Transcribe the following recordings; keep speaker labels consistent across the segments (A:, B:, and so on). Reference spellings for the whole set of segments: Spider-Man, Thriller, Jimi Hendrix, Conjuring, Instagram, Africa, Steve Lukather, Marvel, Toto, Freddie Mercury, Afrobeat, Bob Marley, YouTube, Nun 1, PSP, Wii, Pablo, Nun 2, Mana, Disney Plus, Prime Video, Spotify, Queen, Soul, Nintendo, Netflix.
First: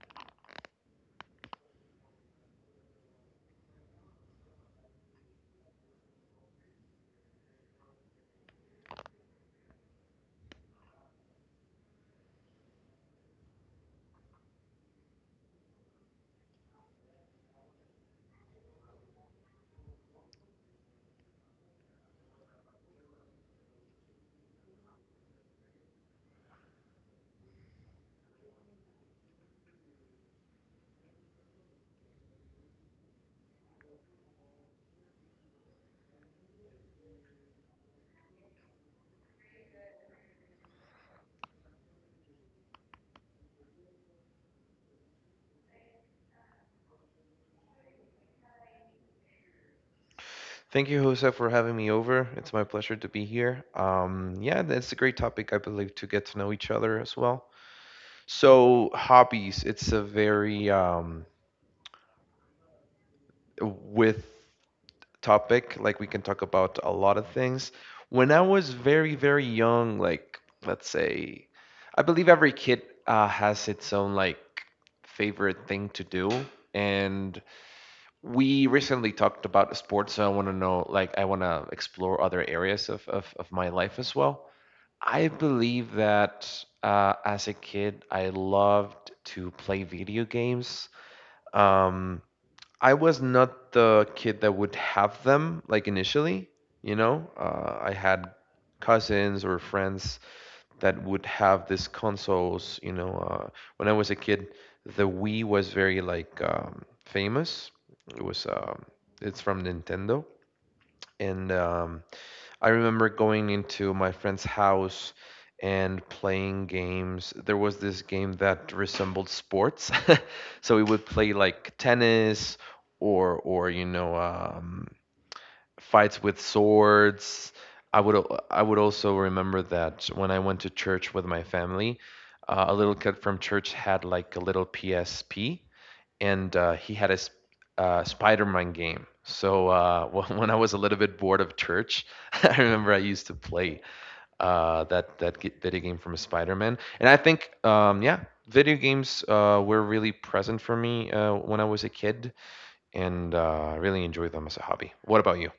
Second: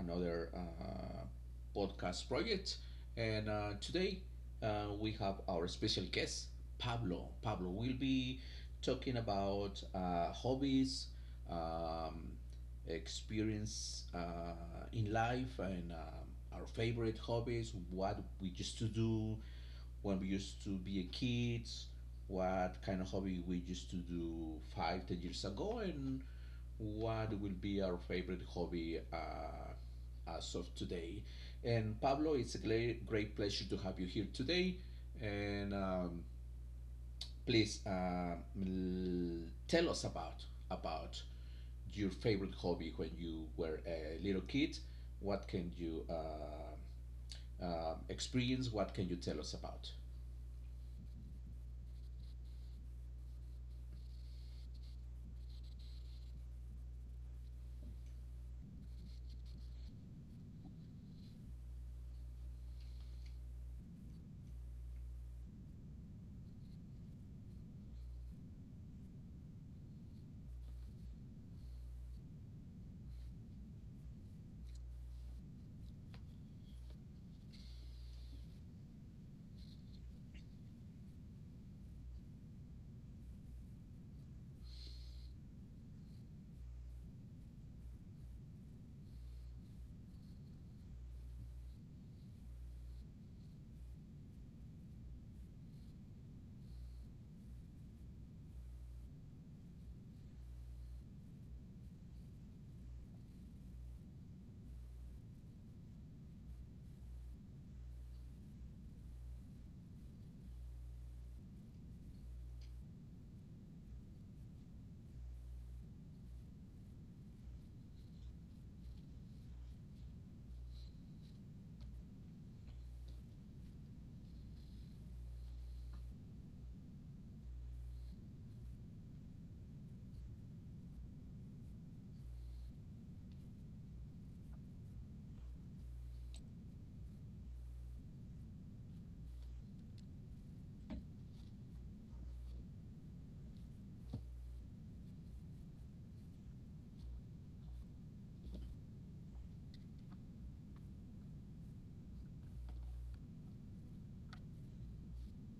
A: another podcast project. And today we have our special guest, Pablo. Pablo will be talking about hobbies, um, experience in life, and our favorite hobbies, what we used to do when we used to be a kids, what kind of hobby we used to do five, 10 years ago, and what will be our favorite hobby as of today. And Pablo, it's a great, great pleasure to have you here today. And please tell us about your favorite hobby when you were a little kid. What can you experience? What can you tell us about?
B: Thank you, Jose, for having me over. It's my pleasure to be here. Yeah, it's a great topic, I believe, to get to know each other as well. So, hobbies, it's a very with topic. Like, we can talk about a lot of things. When I was very, very young, like, let's say, I believe every kid has its own, like, favorite thing to do. And we recently talked about sports, so I want to know, like, I want to explore other areas of my life as well. I believe that as a kid, I loved to play video games. Um, I was not the kid that would have them, like, initially, I had cousins or friends that would have these consoles. When I was a kid, the Wii was very like famous. It was um, it's from Nintendo, and I remember going into my friend's house and playing games. There was this game that resembled sports, so we would play like tennis or. Fights with swords. I would also remember that when I went to church with my family, a little kid from church had like a little PSP, and he had a Spider-Man game. So when I was a little bit bored of church, I remember I used to play that video game from Spider-Man, and I think yeah, video games were really present for me when I was a kid, and I really enjoyed them as a hobby. What about you?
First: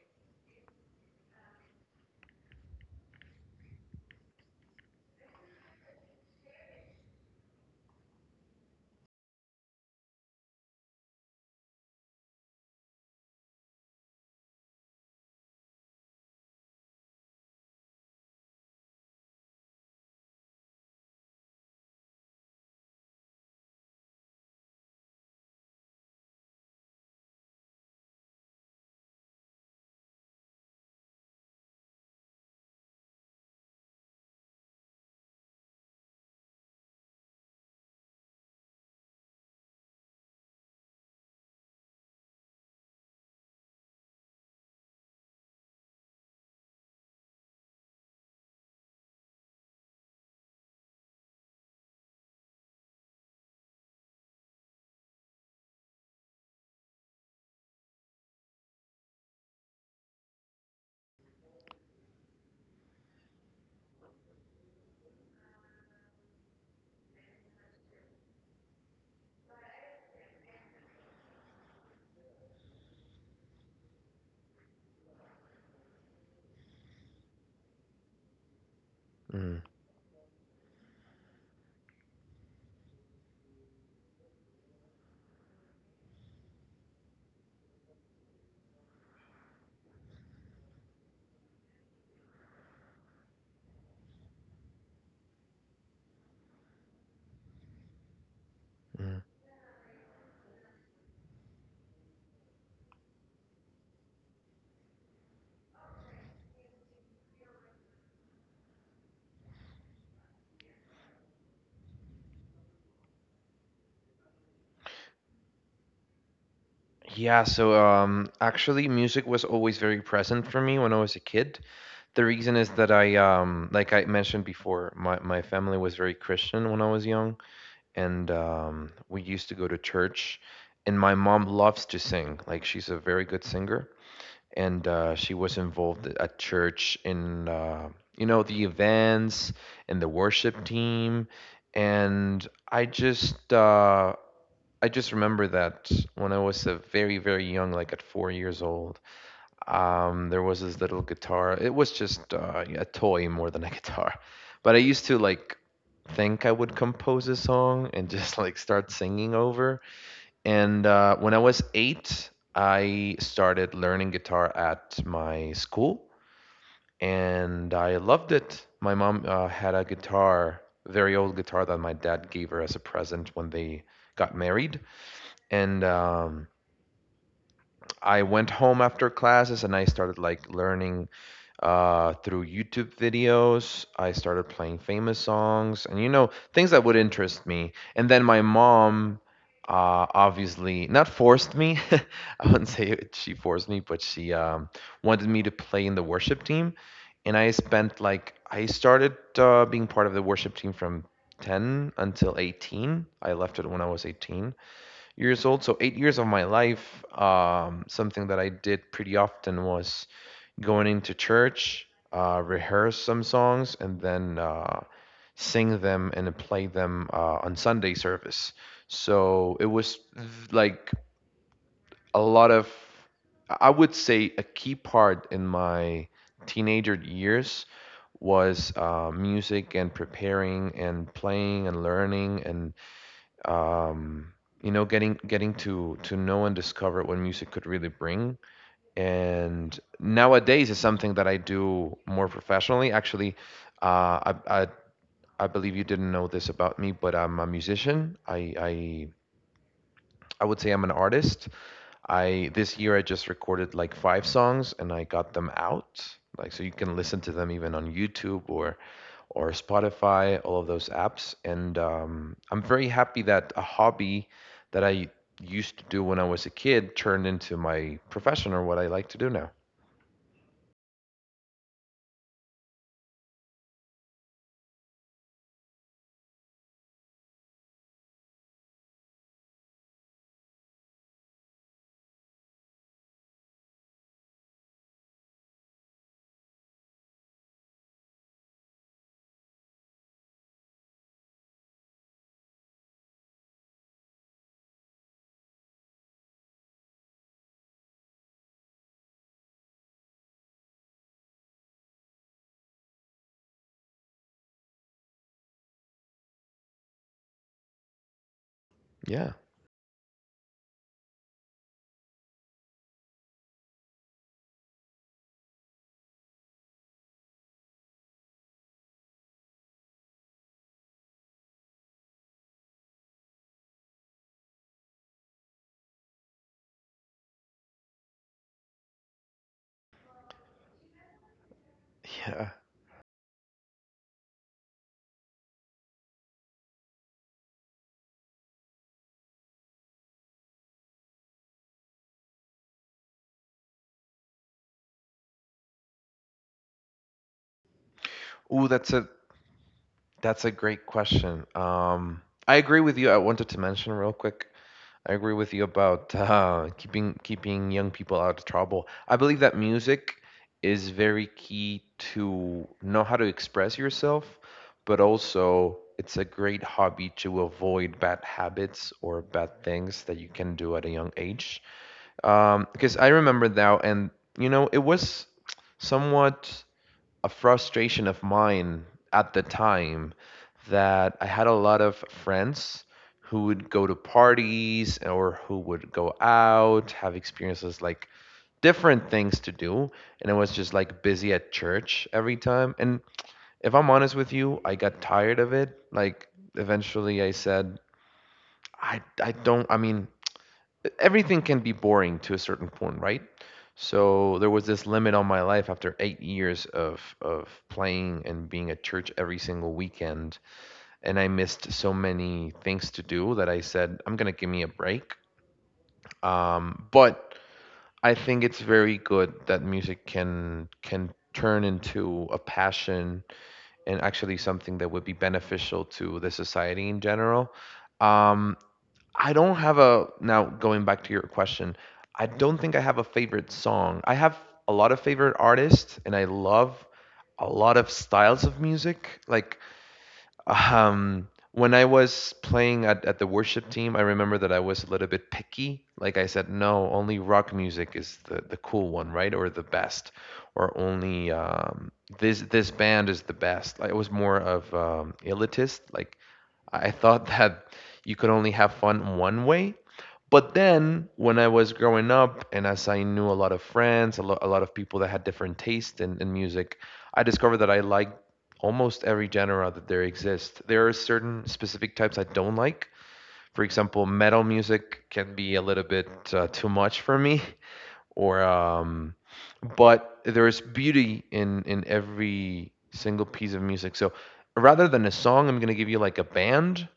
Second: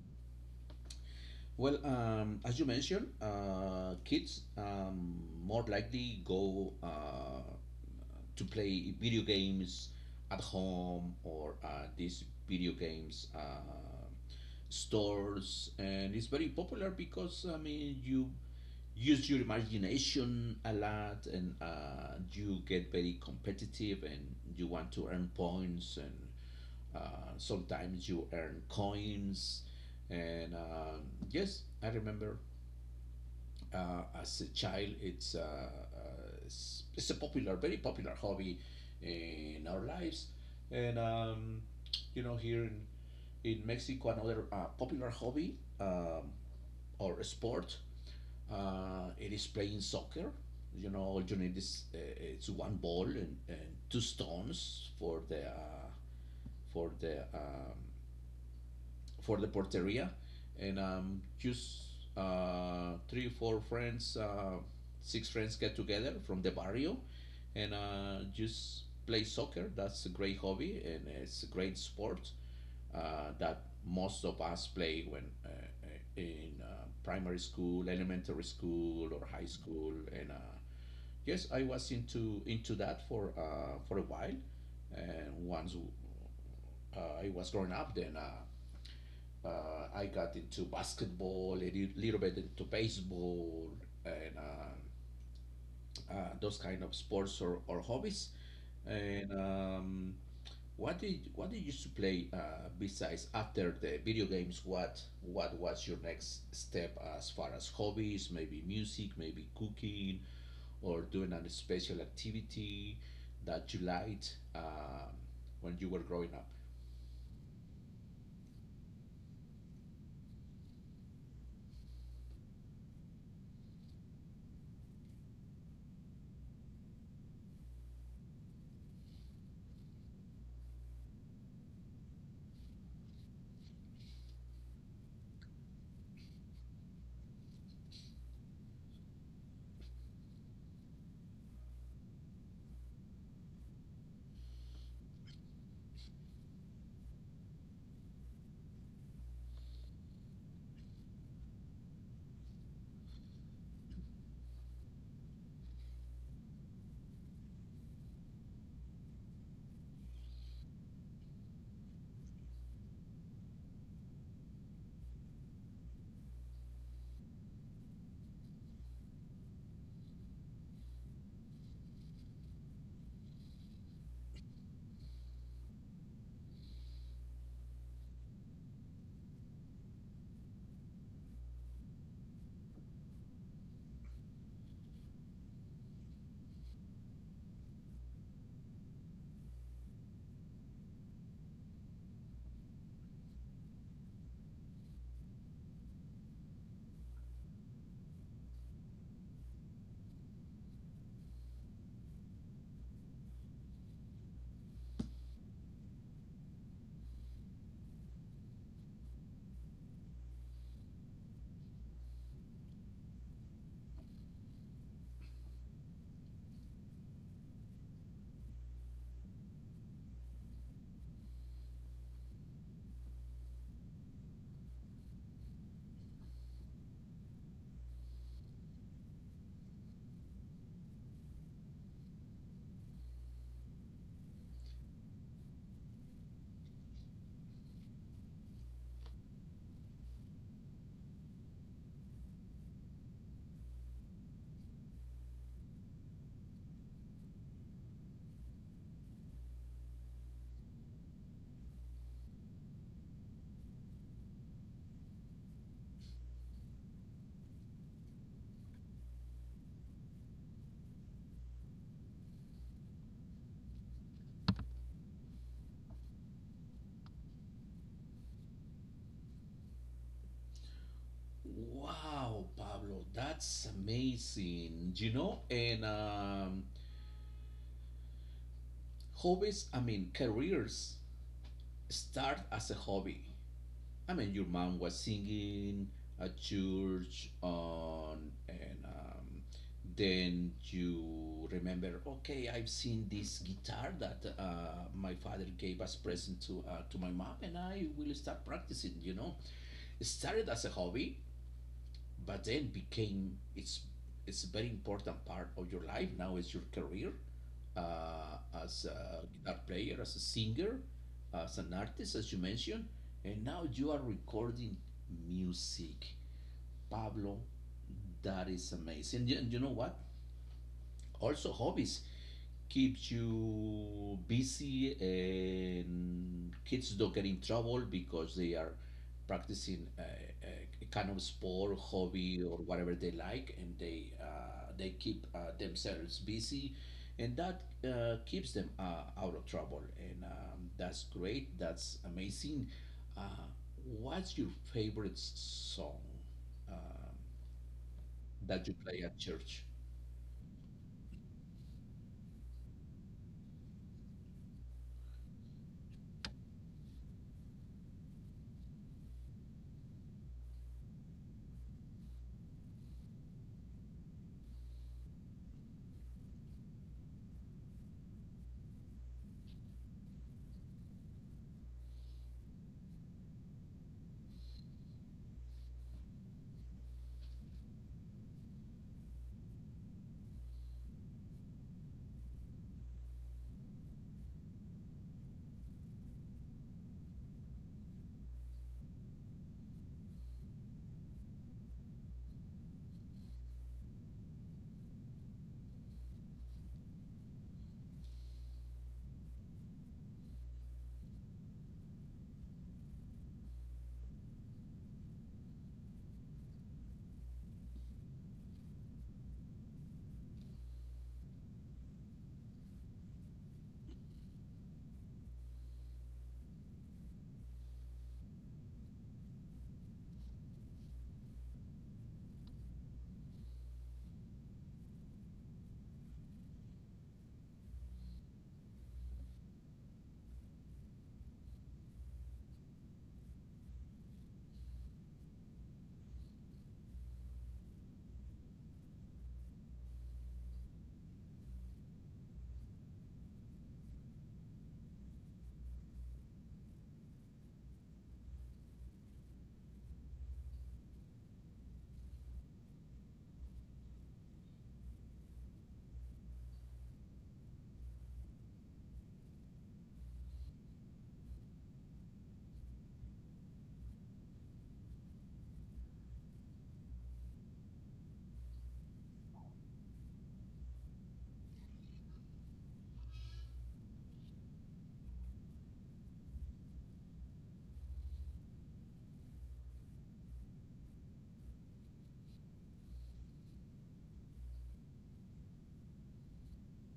A: Well, as you mentioned, kids more likely go to play video games at home or at these video games stores, and it's very popular because I mean you use your imagination a lot, and you get very competitive, and you want to earn points, and sometimes you earn coins, and yes, I remember as a child, it's a popular, very popular hobby in our lives, and you know here in Mexico, another popular hobby, um, or a sport, it is playing soccer. You know, all you need is it's one ball and, two stones for the for the um, for the porteria, and just three, four friends, six friends get together from the barrio and just play soccer. That's a great hobby and it's a great sport that most of us play when in primary school, elementary school, or high
B: Mm,
A: school. And yes, I was into that for a while. And once I was growing up, then I got into basketball, a little bit into baseball, and those kind of sports or hobbies.
B: mm.
A: And what did you used to play besides after the video games? What was your next step as far as hobbies? Maybe music, maybe cooking, or doing a special activity that you liked when you were growing up.
B: Yeah, so actually, music was always very present for me when I was a kid. The reason is that I, like I mentioned before, my family was very Christian when I was young, and we used to go to church. And my mom loves to sing, like, she's a very good singer. And she was involved at church in, you know, the events and the worship team. And I just, uh, I just remember that when I was a very, very young, like at 4 years old, there was this little guitar. It was just a toy more than a guitar, but I used to like think I would compose a song and just like start singing over. And when I was eight, I started learning guitar at my school, and I loved it. My mom had a guitar, very old guitar that my dad gave her as a present when they got married, and I went home after classes and I started like learning through YouTube videos. I started playing famous songs and you know things that would interest me. And then my mom obviously not forced me. I wouldn't say she forced me, but she wanted me to play in the worship team. And I spent like I started being part of the worship team from 10 until 18. I left it when I was 18 years old. So 8 years of my life, something that I did pretty often was going into church, rehearse some songs, and then sing them and play them on Sunday service. So it was like a lot of, I would say, a key part in my teenager years was music and preparing and playing and learning and um, you know, getting to know and discover what music could really bring. And nowadays is something that I do more professionally. Actually, uh, I, I I believe you didn't know this about me, but I'm a musician. I would say I'm an artist. I this year I just recorded like five songs and I got them out. Like so you can listen to them even on YouTube or Spotify, all of those apps. And I'm very happy that a hobby that I used to do when I was a kid turned into my profession or what I like to do now.
A: Wow, Pablo, that's amazing. You know, and hobbies, I mean, careers start as a hobby. I mean, your mom was singing at church on, and then you remember, okay, I've seen this guitar that my father gave as present to my mom, and I will start practicing. You know, it started as a hobby, but then became it's a very important part of your life now is your career uh, as a
B: Yeah.
A: guitar player, as a singer, as an artist, as you mentioned, and now you are recording music, Pablo. That is amazing. And you, and you know what, also, hobbies keeps you busy, and kids don't get in trouble because they are practicing a kind of sport, hobby,
B: Yeah.
A: or whatever they like, and they keep themselves busy, and that keeps them out of trouble, and that's great. That's amazing. Uh, what's your favorite song um that
B: Ooh,
A: you play at church?
B: that's a great question. I agree with you. I wanted to mention real quick I agree with you about keeping young people out of trouble. I believe that music is very key to know how to express yourself, but also it's a great hobby to avoid bad habits or bad things that you can do at a young age. Because I remember now, and you know, it was somewhat a frustration of mine at the time that I had a lot of friends who would go to parties or who would go out, have experiences like different things to do. And I was just like busy at church every time. And if I'm honest with you, I got tired of it. Like eventually I said, I don't, I mean, everything can be boring to a certain point, right? So there was this limit on my life after 8 years of playing and being at church every single weekend, and I missed so many things to do that I said I'm gonna give me a break. But I think it's very good that music can turn into a passion and actually something that would be beneficial to the society in general. Um, I don't have a now going back to your question. I don't think I have a favorite song. I have a lot of favorite artists and I love a lot of styles of music. Like um when I was playing at the worship team, I remember that I was a little bit picky. Like I said, no, only rock music is the cool one, right? Or the best. Or only this band is the best. Like, I was more of elitist, like I thought that you could only have fun one way. But then, when I was growing up, and as I knew a lot of friends, a lot of people that had different tastes in music, I discovered that I like almost every genre that there exists. There are certain specific types I don't like. For example, metal music can be a little bit too much for me, or but there is beauty in every single piece of music. So rather than a song, I'm gonna give you like a band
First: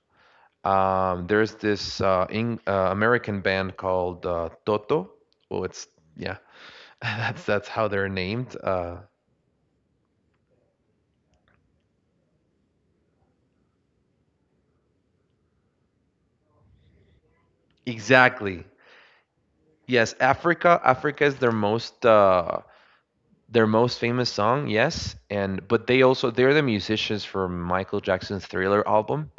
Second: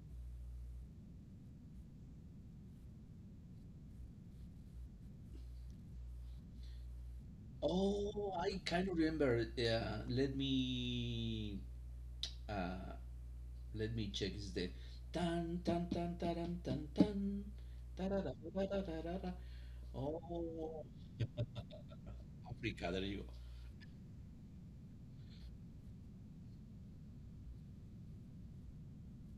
B: there's this American band called Toto. Well, it's yeah, that's how they're
A: Oh,
B: named.
A: I kind of remember. Yeah, uh, let me check. Is the tan tan tan taram tan tan da
B: Exactly.
A: da?
B: Yes, Africa.
A: Oh,
B: Africa is
A: Africa. There you go.
B: their most famous song. Yes, and but they also they're the musicians for Michael Jackson's Thriller album.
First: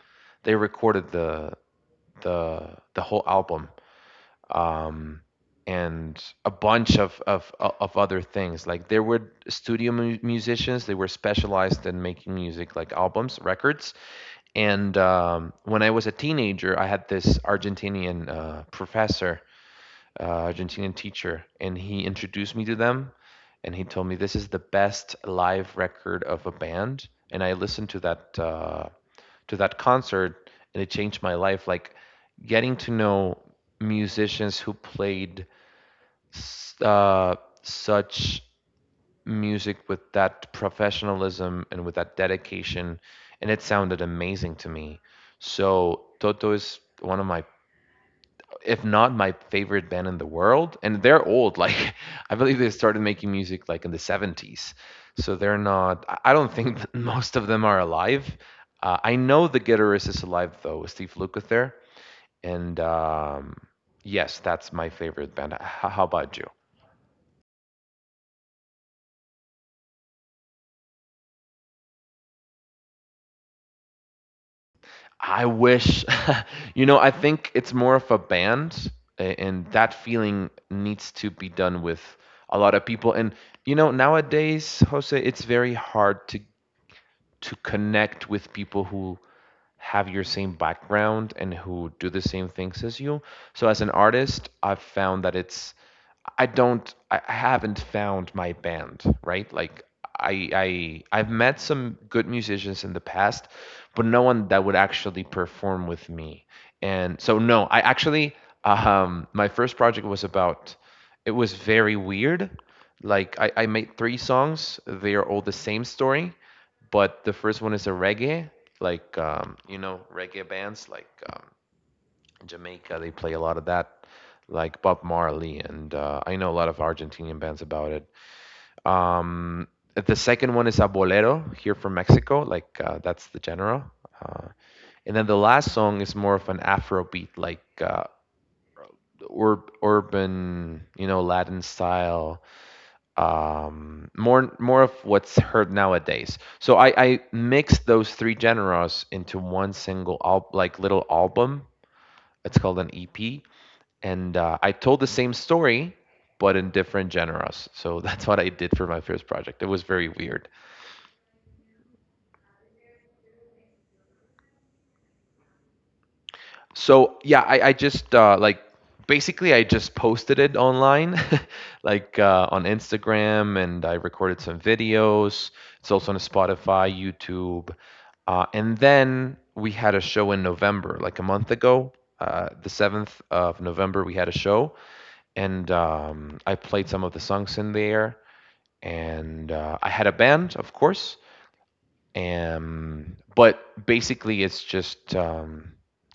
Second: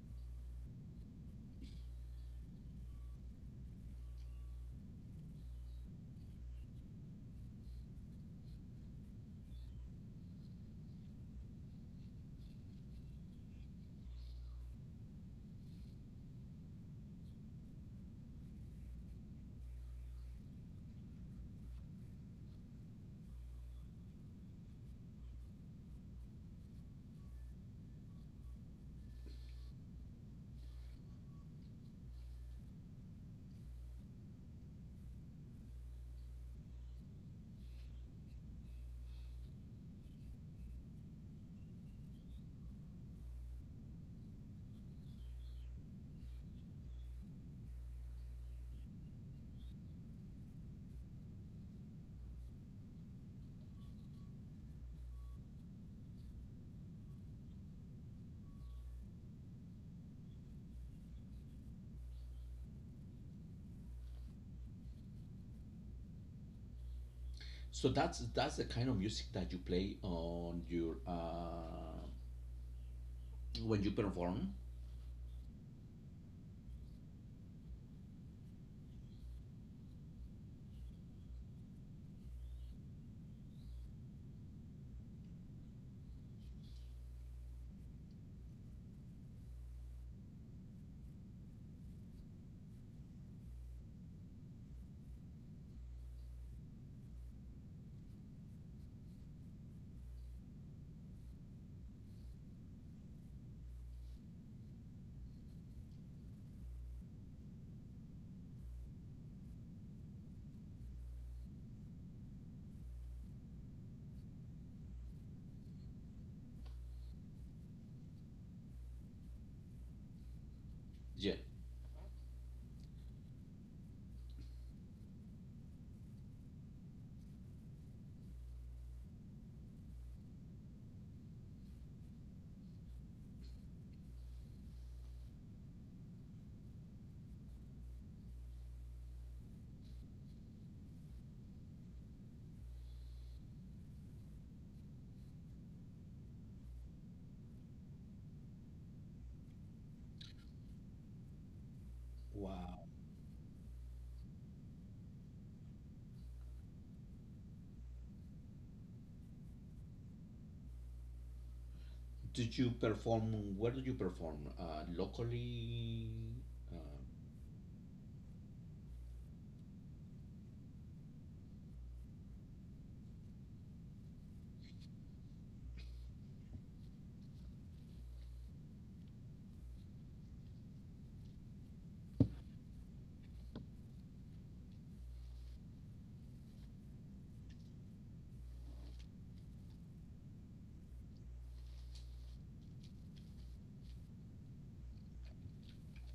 B: They recorded the the whole album. um, and a bunch of of other things. Like there were studio musicians, they were specialized in making music, like albums, records. And when I was a teenager, I had this Argentinian professor, Argentinian teacher, and he introduced me to them. And he told me this is the best live record of a band. And I listened to that concert, and it changed my life. Like getting to know musicians who played s- uh, such music with that professionalism and with that dedication, and it sounded amazing to me. So Toto is one of my, if not my favorite band in the world, and they're old. Like I believe they started making music like in the 70s, so they're not. I don't think that most of them are alive. I know the guitarist is alive though, Steve Lukather, and yes, that's my favorite band. How about you?
A: So that's the kind of music that you play on your when you perform.
B: I wish, you know, I think it's more of a band, and that feeling needs to be done with a lot of people. And you know, nowadays, Jose, it's very hard to connect with people who have your same background and who do the same things as you. So as an artist, I've found that it's I don't I haven't found my band, right? Like I've met some good musicians in the past, but no one that would actually perform with me. And so no, I actually my first project was about it was very weird. Like I made three songs. They are all the same story, but the first one is a reggae, like you know, reggae bands like
A: Yeah.
B: in Jamaica, they play a lot of that, like Bob Marley, and I know a lot of Argentinian bands about it. Um, the second one is a bolero here from Mexico, like that's the genre. Uh, and then the last song is more of an Afrobeat, like urban, Latin style, more of what's heard nowadays. So I mixed those three genres into one single, like little album. It's called
A: Wow.
B: an EP and I told the same story but in different genres. So that's what I did for my first project. It was very weird.
A: Did you perform? Where did you perform? Locally. Uh,
B: So yeah, I just like basically I just posted it online, like on Instagram, and I recorded some videos. It's also on Spotify, YouTube, and then we had a show in November, like a month ago. The 7th of November, we had a show, and I played some of the songs in there, and I had a band, of course. But basically, it's just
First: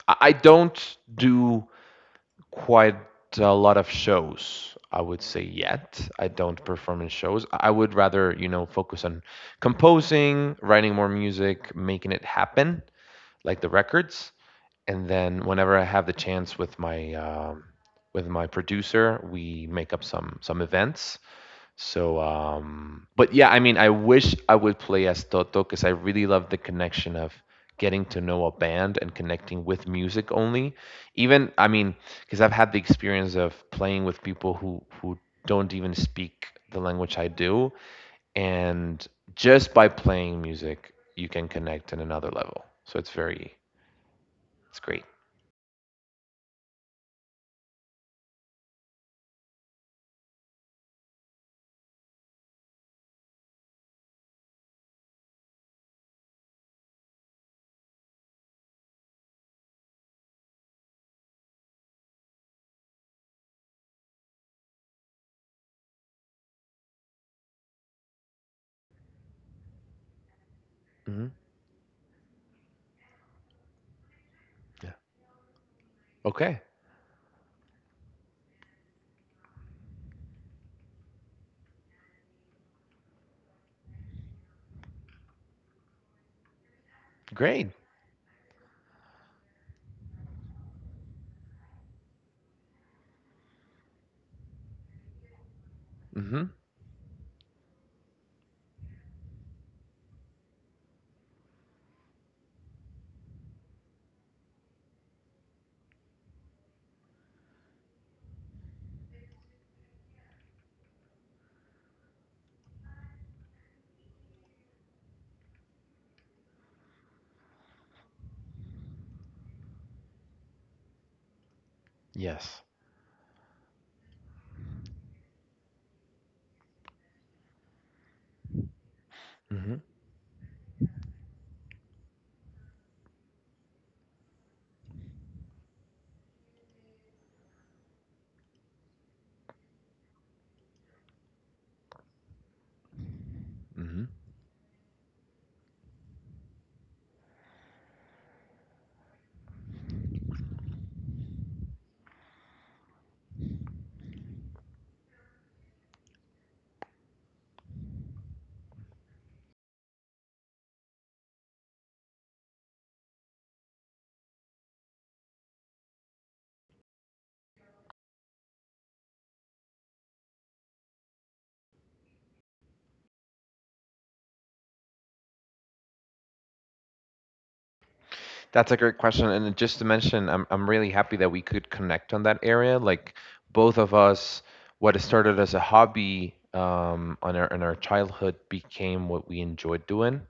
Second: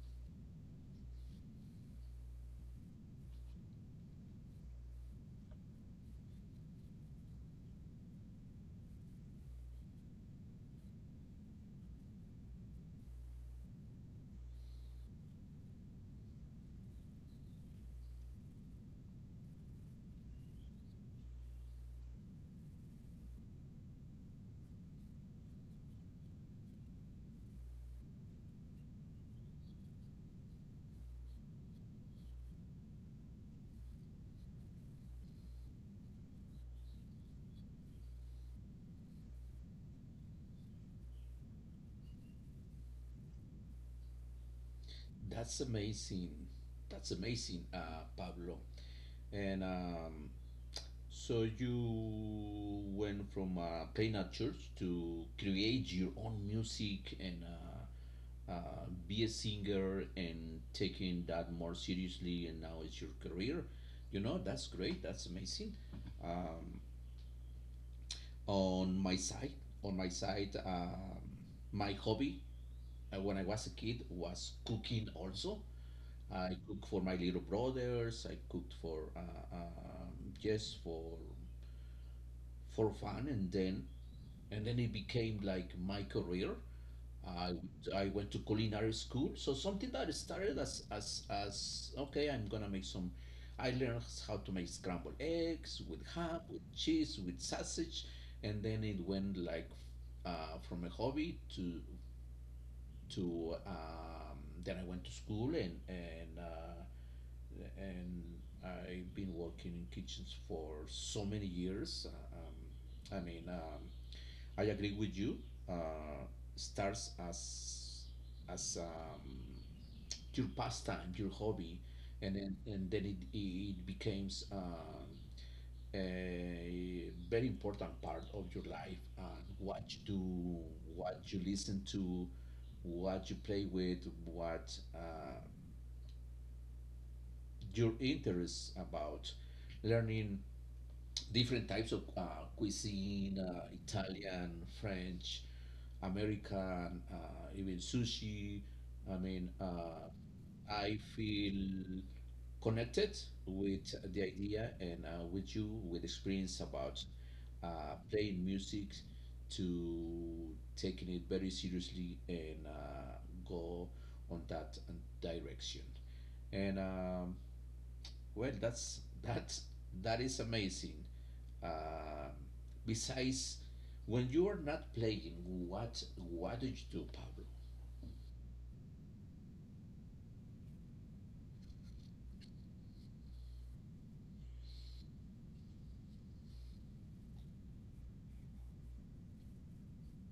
B: I don't do quite a lot of shows. I would say yet I don't perform in shows. I would rather focus on composing, writing more music, making it happen, like the records. And then whenever I have the chance with my producer, we make up some events, so, but yeah, I mean, I wish I would play as Toto because I really love the connection of getting to know a band and connecting with music only. Even, I mean, because I've had the experience of playing with people who don't even speak the language I do, and just by playing music, you can connect in another level. So it's very, it's great.
A: that's amazing. That's amazing, Pablo. And so you went from playing at church to create your own music and be a singer and taking that more seriously. And now it's your career. You know that's great. That's amazing. Um, on my side, on my side, um,
B: Hmm.
A: my hobby when I was a kid was
B: Yeah.
A: cooking. Also, I
B: Okay.
A: cooked for my little brothers. I cooked for yes, for fun, and then it became like my career. I
B: Great.
A: I went to culinary school, so something that started as okay, I'm gonna make some. I learned how to make scrambled eggs with ham,
B: Hmm.
A: with cheese, with sausage, and then it went like from a hobby to then I went to school and and I've been working in kitchens for so many years. I mean, I agree with you. Uh, Starts as as um, your pastime, your hobby, and then
B: Yes.
A: it it becomes a very important part of your life and
B: Hmm.
A: what you do, what you listen to, what you play with, what your interests about learning different types of cuisine,
B: Hmm.
A: Italian, French, American, even sushi. I mean, I feel connected with the idea and with you with experience about playing music to taking it very seriously and go on that direction. And well, that's that is amazing. Um Besides, when you are not playing, what do you do, Pablo?
B: That's a great question. And just to mention, I'm really happy that we could connect on that area. Like both of us, what started as a hobby on our in our childhood became what we enjoyed doing.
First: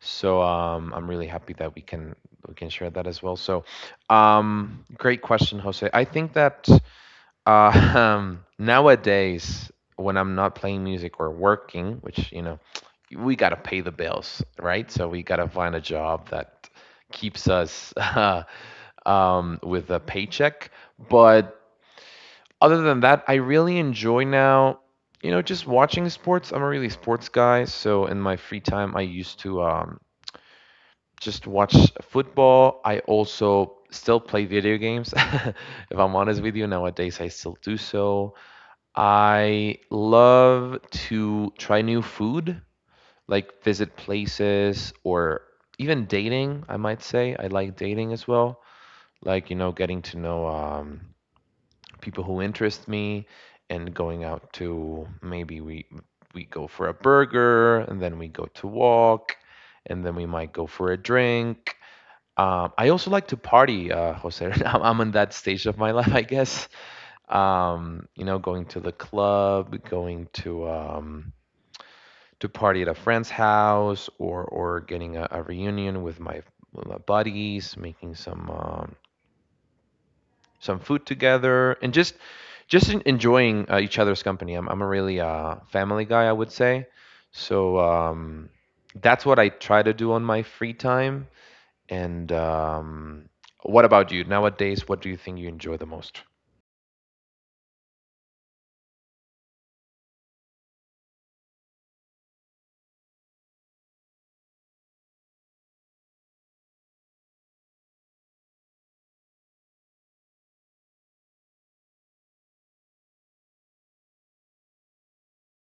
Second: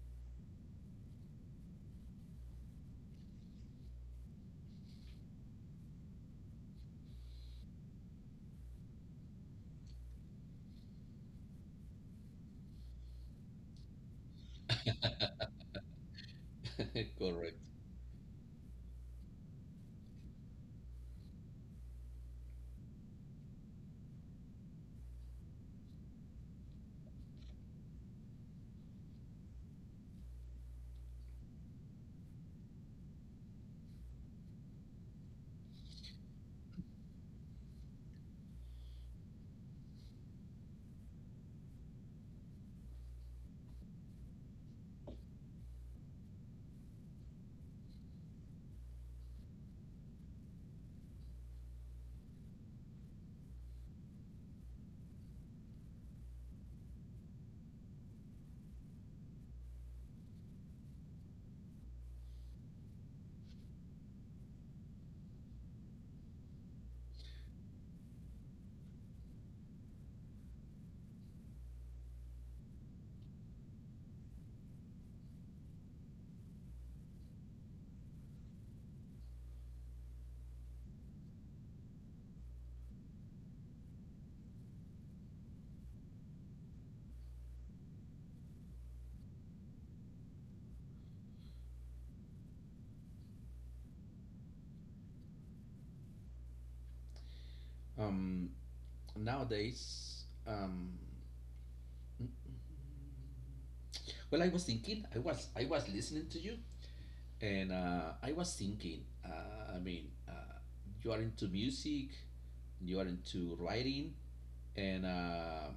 B: So I'm really happy that we can share that as well. So great question, Jose. I think that nowadays, when I'm not playing music or working, which, you know, we got to pay the bills, right? So we got to find a job that keeps
A: Correct.
B: us with a paycheck. But other than that, I really enjoy now, you know, just watching sports. I'm a really sports guy. So in my free time, I used to just watch football. I also still play video games. If I'm honest with you, nowadays I still do so. I love to try new food, like visit places or even dating, I might say. I like dating as well. Like, you know, getting to know people who interest me and going out to maybe we go for a burger and then we go to walk and then we might go for a drink. I also like to party, Jose. I'm in that stage of my life, I guess, you know, going to the club, going to party at a friend's house, or getting a reunion with my buddies, making some food together, and just just enjoying each other's company. I'm a really family guy, I would say. So that's what I try to do on my free time. And what about you? Nowadays, what do you think you enjoy the most?
A: Um, Nowadays, well, I was thinking, I was listening to you, and I was thinking. I mean, you are into music, you are into writing, and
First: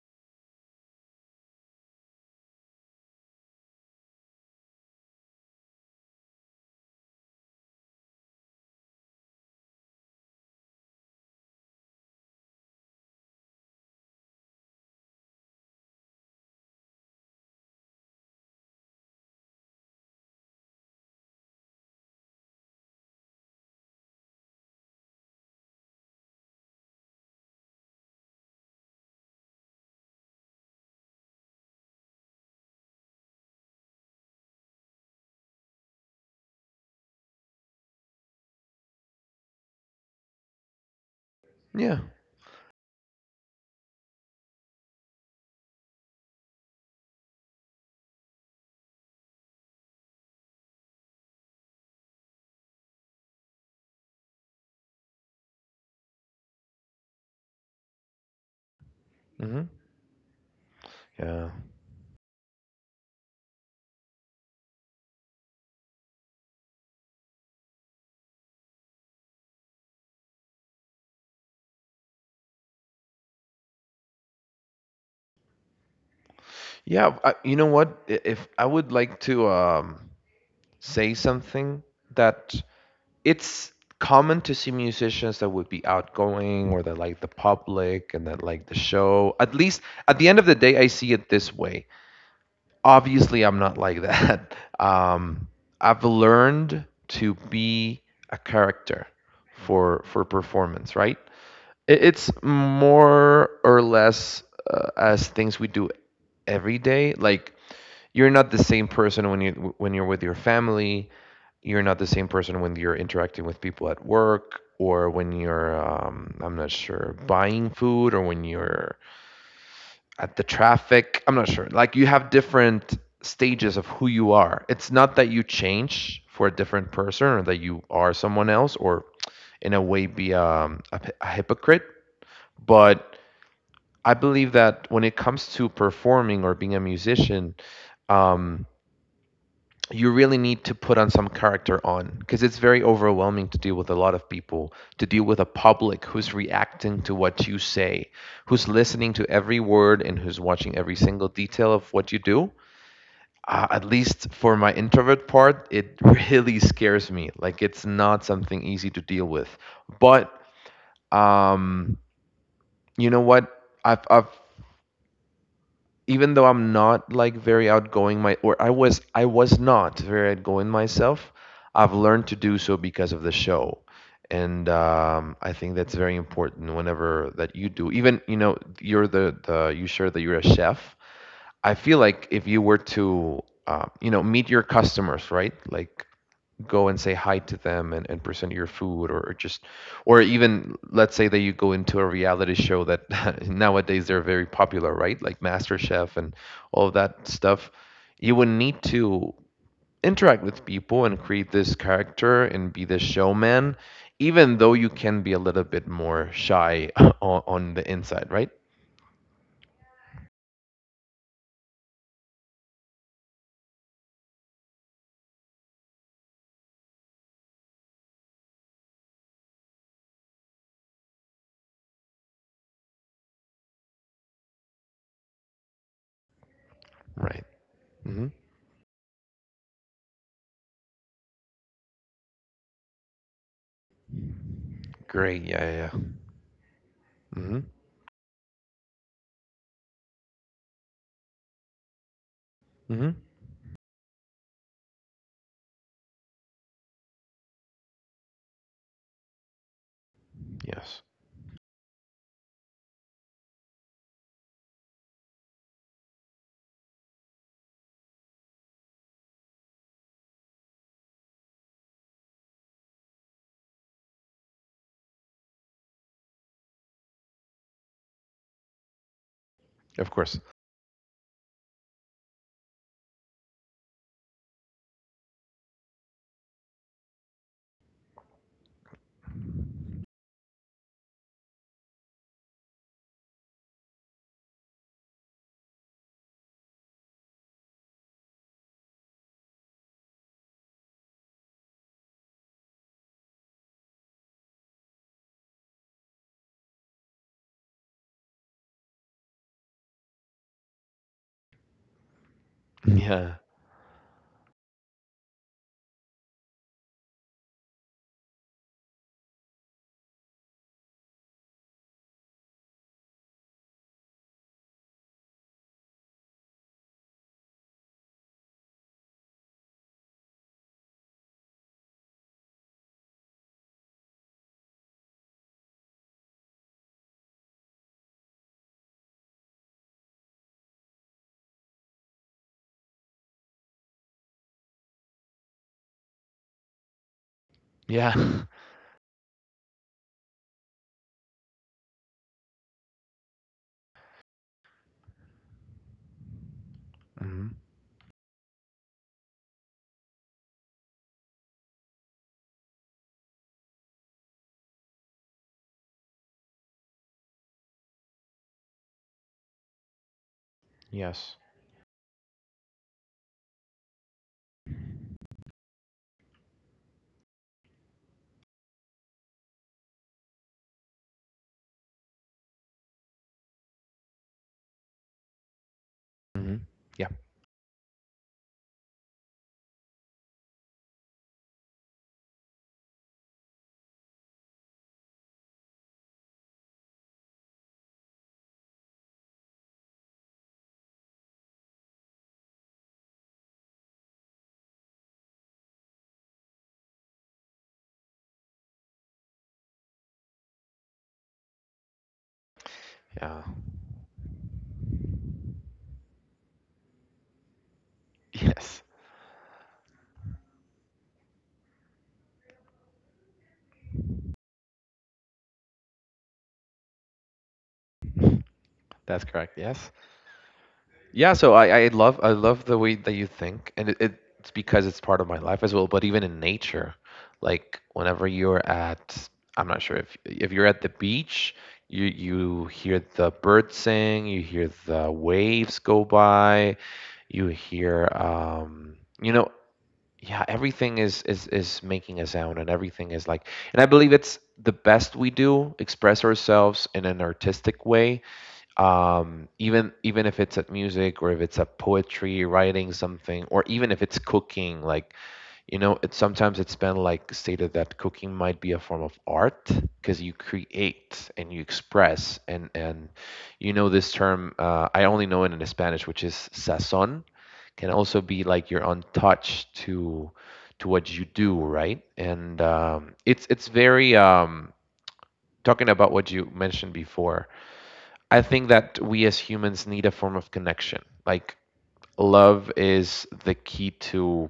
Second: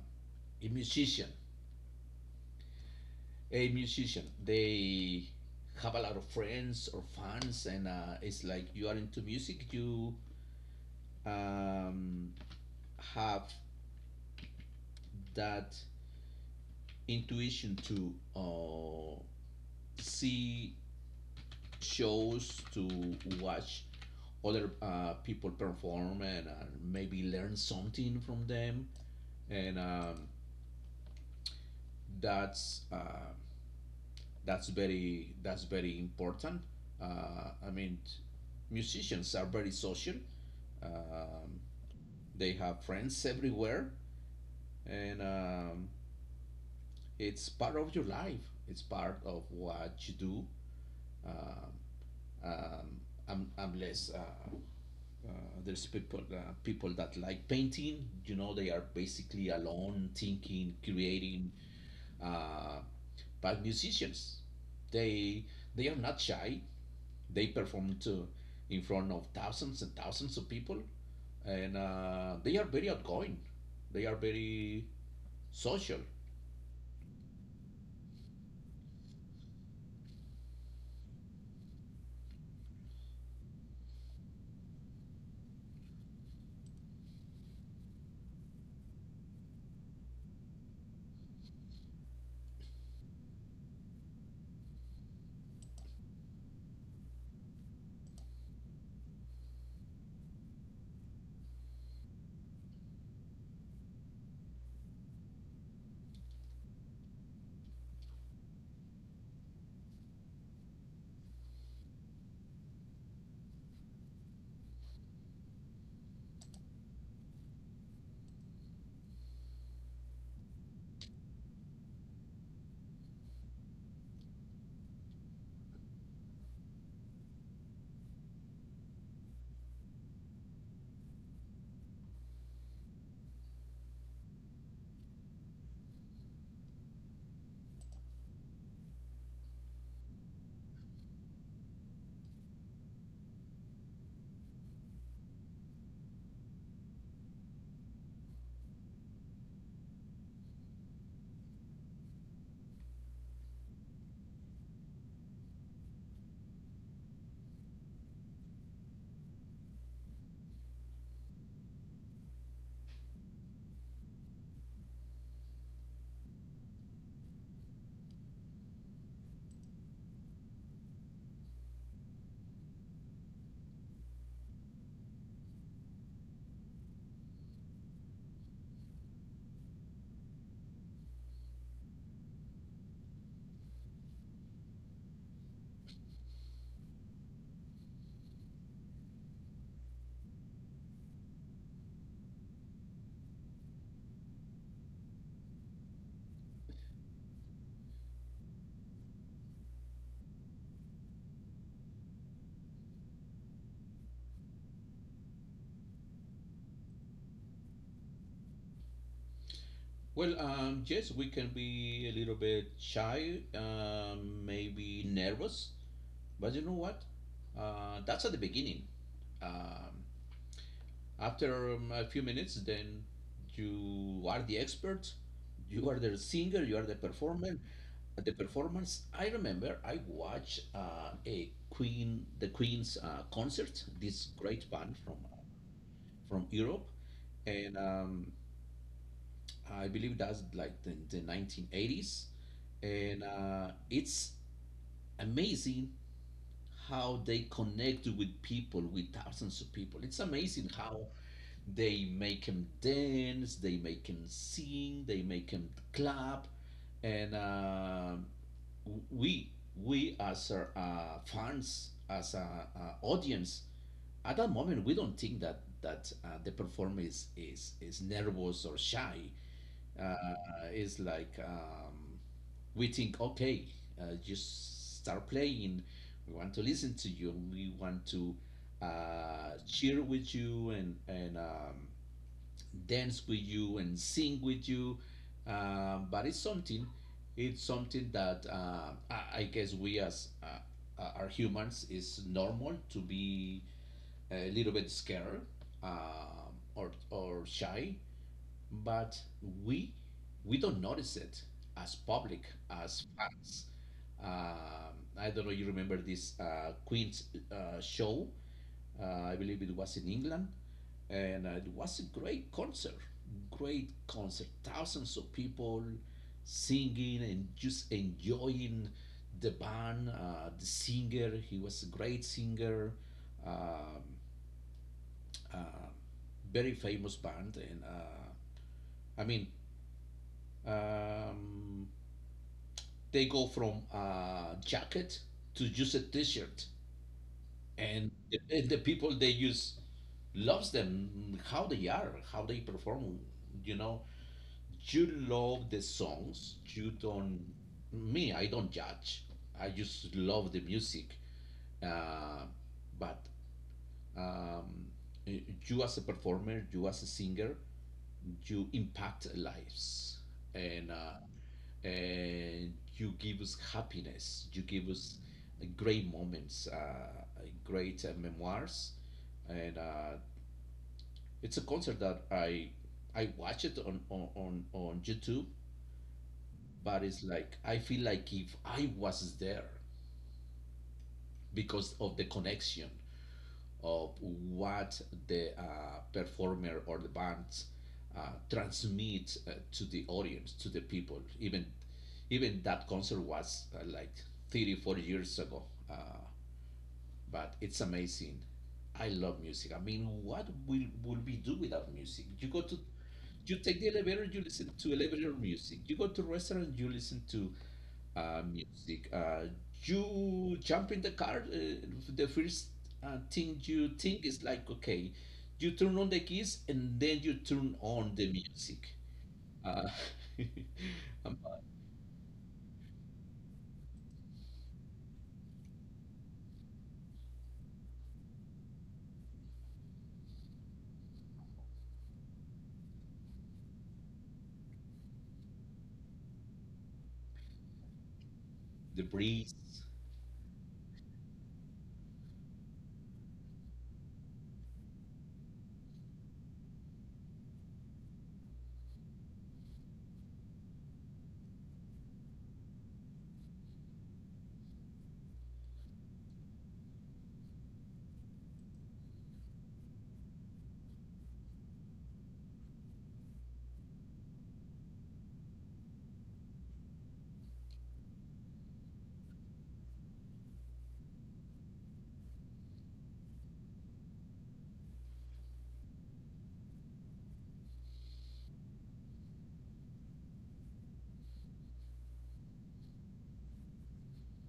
A: a musician. A musician, they have a lot of friends or fans and it's like you are into music, you um, have that intuition to see shows, to watch other people perform and maybe learn something from them. And that's uh, that's very important. I mean, musicians are very social. Um,
B: Yeah.
A: they have friends everywhere, and it's part of your life. It's part of what you do. Um, um, Unless there's people, people that like painting, you know, they are basically
B: Hmm.
A: alone, thinking,
B: Yeah.
A: creating. Uh, but musicians, they they are not shy. They performed to, in front of thousands and thousands of people, and they are very outgoing. They are very social.
B: Yeah, I, you know what? If I would like to say something that it's common to see musicians that would be outgoing or that like the public and that like the show. At least at the end of the day, I see it this way. Obviously, I'm not like that. I've learned to be a character for performance, right? It's more or less as things we do every day. Like you're not the same person when you're with your family. You're not the same person when you're interacting with people at work or when you're I'm not sure buying food or when you're at the traffic. I'm not sure. Like you have different stages of who you are. It's not that you change for a different person or that you are someone else or in a way be a hypocrite, but I believe that when it comes to performing or being a musician, um, you really need to put on some character on because it's very overwhelming to deal with a lot of people to deal with a public who's reacting to what you say, who's listening to every word and who's watching every single detail of what you do, at least for my introvert part, it really scares me, like it's not something easy to deal with, but um you know what, I've even though I'm not like very outgoing my or I was not very outgoing myself, I've learned to do so because of the show. And I think that's very important whenever that you do. Even, you know, you're the you share that you're a chef. I feel like if you were to you know, meet your customers, right? Like go and say hi to them and present your food, or just or even let's say that you go into a reality show that nowadays they're very popular, right? Like master chef and all of that stuff, you would need to interact with people and create this character and be this showman, even though you can be a little bit more shy on the inside, right?
A: Well, yes, we can be a little bit shy, maybe nervous, but you know what? That's at the beginning. Um, After a few minutes, then you are the expert. You are the singer. You are the
B: Right.
A: performer.
B: Hmm.
A: The performance. I remember I watched the Queen's concert. This great band from
B: Great. Yeah, yeah, yeah.
A: Europe,
B: Mm-hmm.
A: and I believe that's like the 1980s.
B: Mm-hmm.
A: And it's amazing how they connect with people, with thousands of people. It's amazing
B: Yes.
A: how they make him dance, they make him sing, they make him clap, and we we as fans, as an audience, at that moment we don't think that the performer is nervous or shy.
B: Of
A: Uh,
B: course.
A: it's like, we think, okay, just start playing. We want to listen to you. We want to cheer with you, and dance with you and sing with you. But it's something that I guess we as are humans is normal to be a little bit scared, or shy, but we we don't notice it as public, as
B: Yeah.
A: fans. I don't know. You remember this Queen's show? I believe it was in England and it was a great concert, great concert, thousands of people singing and just enjoying the band. The singer, he was a great singer. um, uh, Very famous band and i mean um, they go from jacket to just a t-shirt, and
B: Yeah.
A: and the people they use loves them, how they are, how they perform. You know, you love the songs. You don't.
B: Hmm.
A: Me, I don't judge. I just love the music. Uh, but um, you as a performer, you as a singer, you impact lives,
B: Yes.
A: and you give us happiness. You give us great moments, great memoirs, and it's a concert that I watch it on on YouTube,
B: Hmm.
A: but
B: Yeah.
A: it's like I feel like if I was there because of the connection of what the performer or the band transmits to the audience, to the people, even even that concert was like 30 40 years ago. uh, but it's amazing. I love music. I mean, what will we do without music? You go to,
B: Yeah.
A: you take the elevator, you listen to elevator music. You go to restaurant, you listen to
B: Yes.
A: music. You jump in the car, the first thing you think is like, okay, you turn on the keys and then you turn on the music.
B: That's correct.
A: Uh,
B: Yes. Yeah.
A: um, uh,
B: So I love the way that you think, and it, it's because it's part of my life as well. But even in nature, like whenever you're at, I'm not sure if you're at the beach, you hear the birds sing, you hear the waves go by, you hear
A: the
B: you know,
A: breeze,
B: yeah, everything is making a sound and everything is like, and I believe it's the best we do, express ourselves in an artistic way. Even even if it's at music or if it's at poetry, writing something, or even if it's cooking, like, you know, it's sometimes it's been like stated that cooking might be a form of art, because you create and you express, and you know this term, I only know it in Spanish, which is sazon, can also be like you're untouched to what you do, right? And it's very talking about what you mentioned before. I think that we as humans need a form of connection. Like love is the key to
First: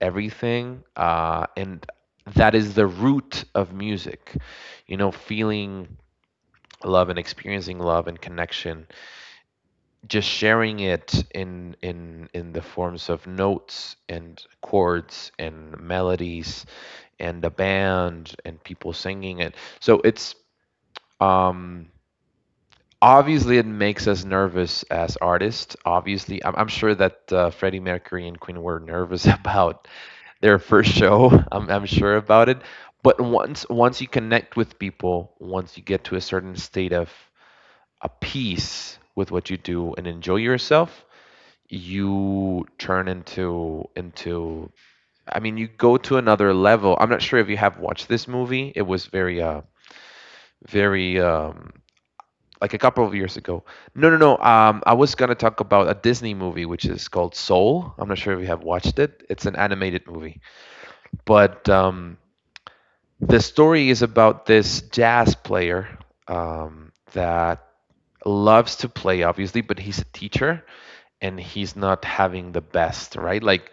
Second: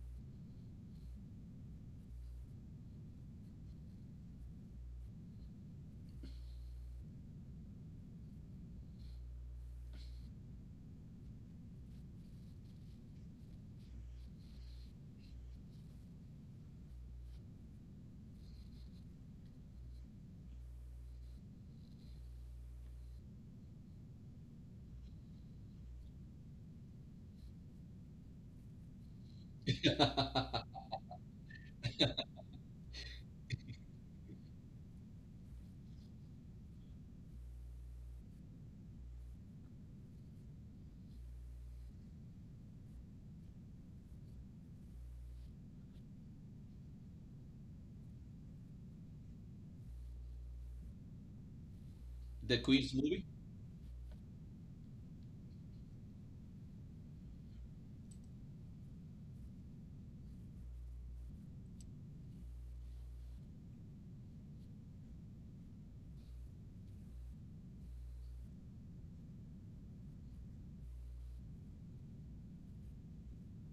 B: everything, and that is the root of music, you know, feeling love and experiencing love and connection, just sharing it in the forms of notes and chords and melodies, and a band and people singing it. So it's um obviously it makes us nervous as artists. Obviously, I'm sure that Freddie Mercury and Queen were nervous about their
A: the
B: first show. I'm sure about it. But once once you connect with people, once you get to a certain state of a peace with what you do and enjoy yourself, you turn into I mean you go to another level. I'm not sure if you have watched this movie. It was very very um like a
A: Queen's
B: couple of
A: movie.
B: years ago. No, no, no. I was gonna talk about a Disney movie which is called Soul. I'm not sure if you have watched it. It's an animated movie, but the story is about this jazz player, that loves to play, obviously, but he's a teacher, and he's not having the best, right? Like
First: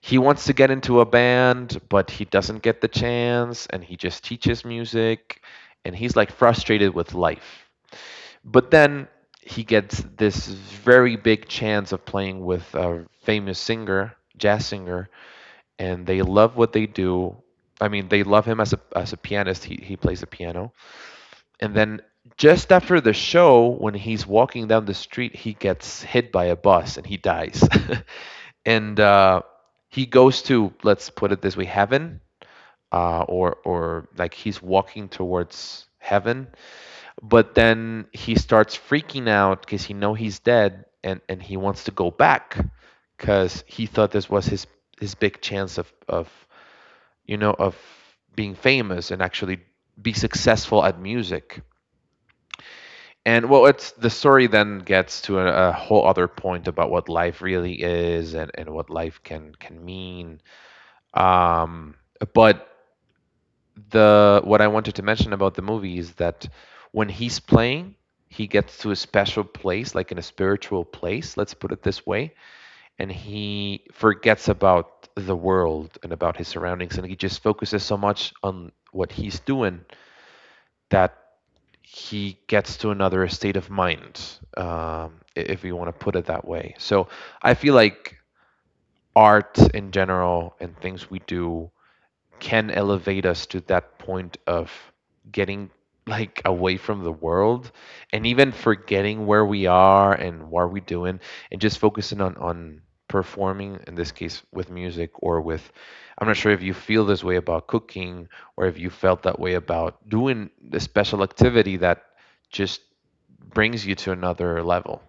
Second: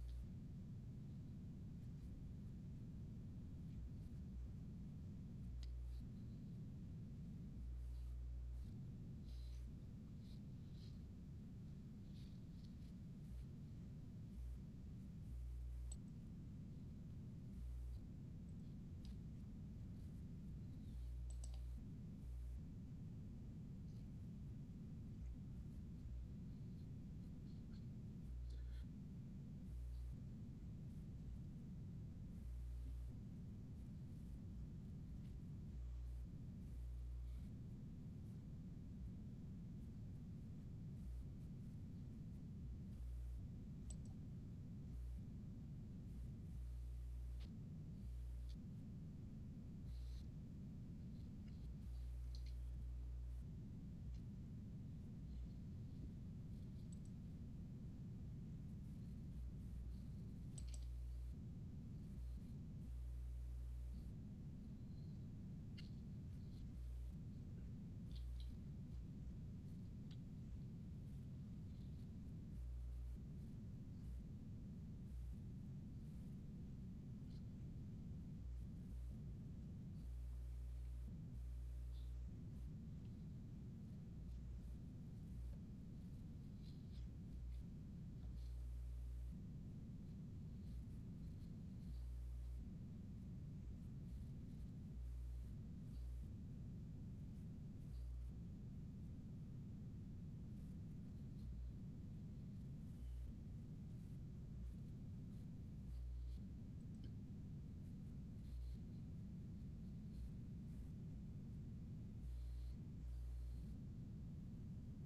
B: he wants to get into a band but he doesn't get the chance and he just teaches music, and he's like frustrated with life. But then he gets this very big chance of playing with a famous singer, jazz singer, and they love what they do. I mean, they love him as a pianist. He plays the piano. And then just after the show, when he's walking down the street, he gets hit by a bus and he dies. And he goes to, let's put it this way, heaven, or like he's walking towards heaven. But then he starts freaking out because he know he's dead, and he wants to go back because he thought this was his big chance of, you know, of being famous and actually be successful at music. And well, it's the story then gets to a whole other point about what life really is and what life can mean. Um, but the what I wanted to mention about the movie is that when he's playing, he gets to a special place, like in a spiritual place, let's put it this way, and he forgets about the world and about his surroundings, and he just focuses so much on what he's doing that he gets to another state of mind, um, if we want to put it that way. So I feel like art in general and things we do can elevate us to that point of getting like away from the world and even forgetting where we are and what we're doing and just focusing on performing, in this case with music or with — I'm not sure if you feel this way about cooking or if you felt that way about doing the special activity that just brings you to another level.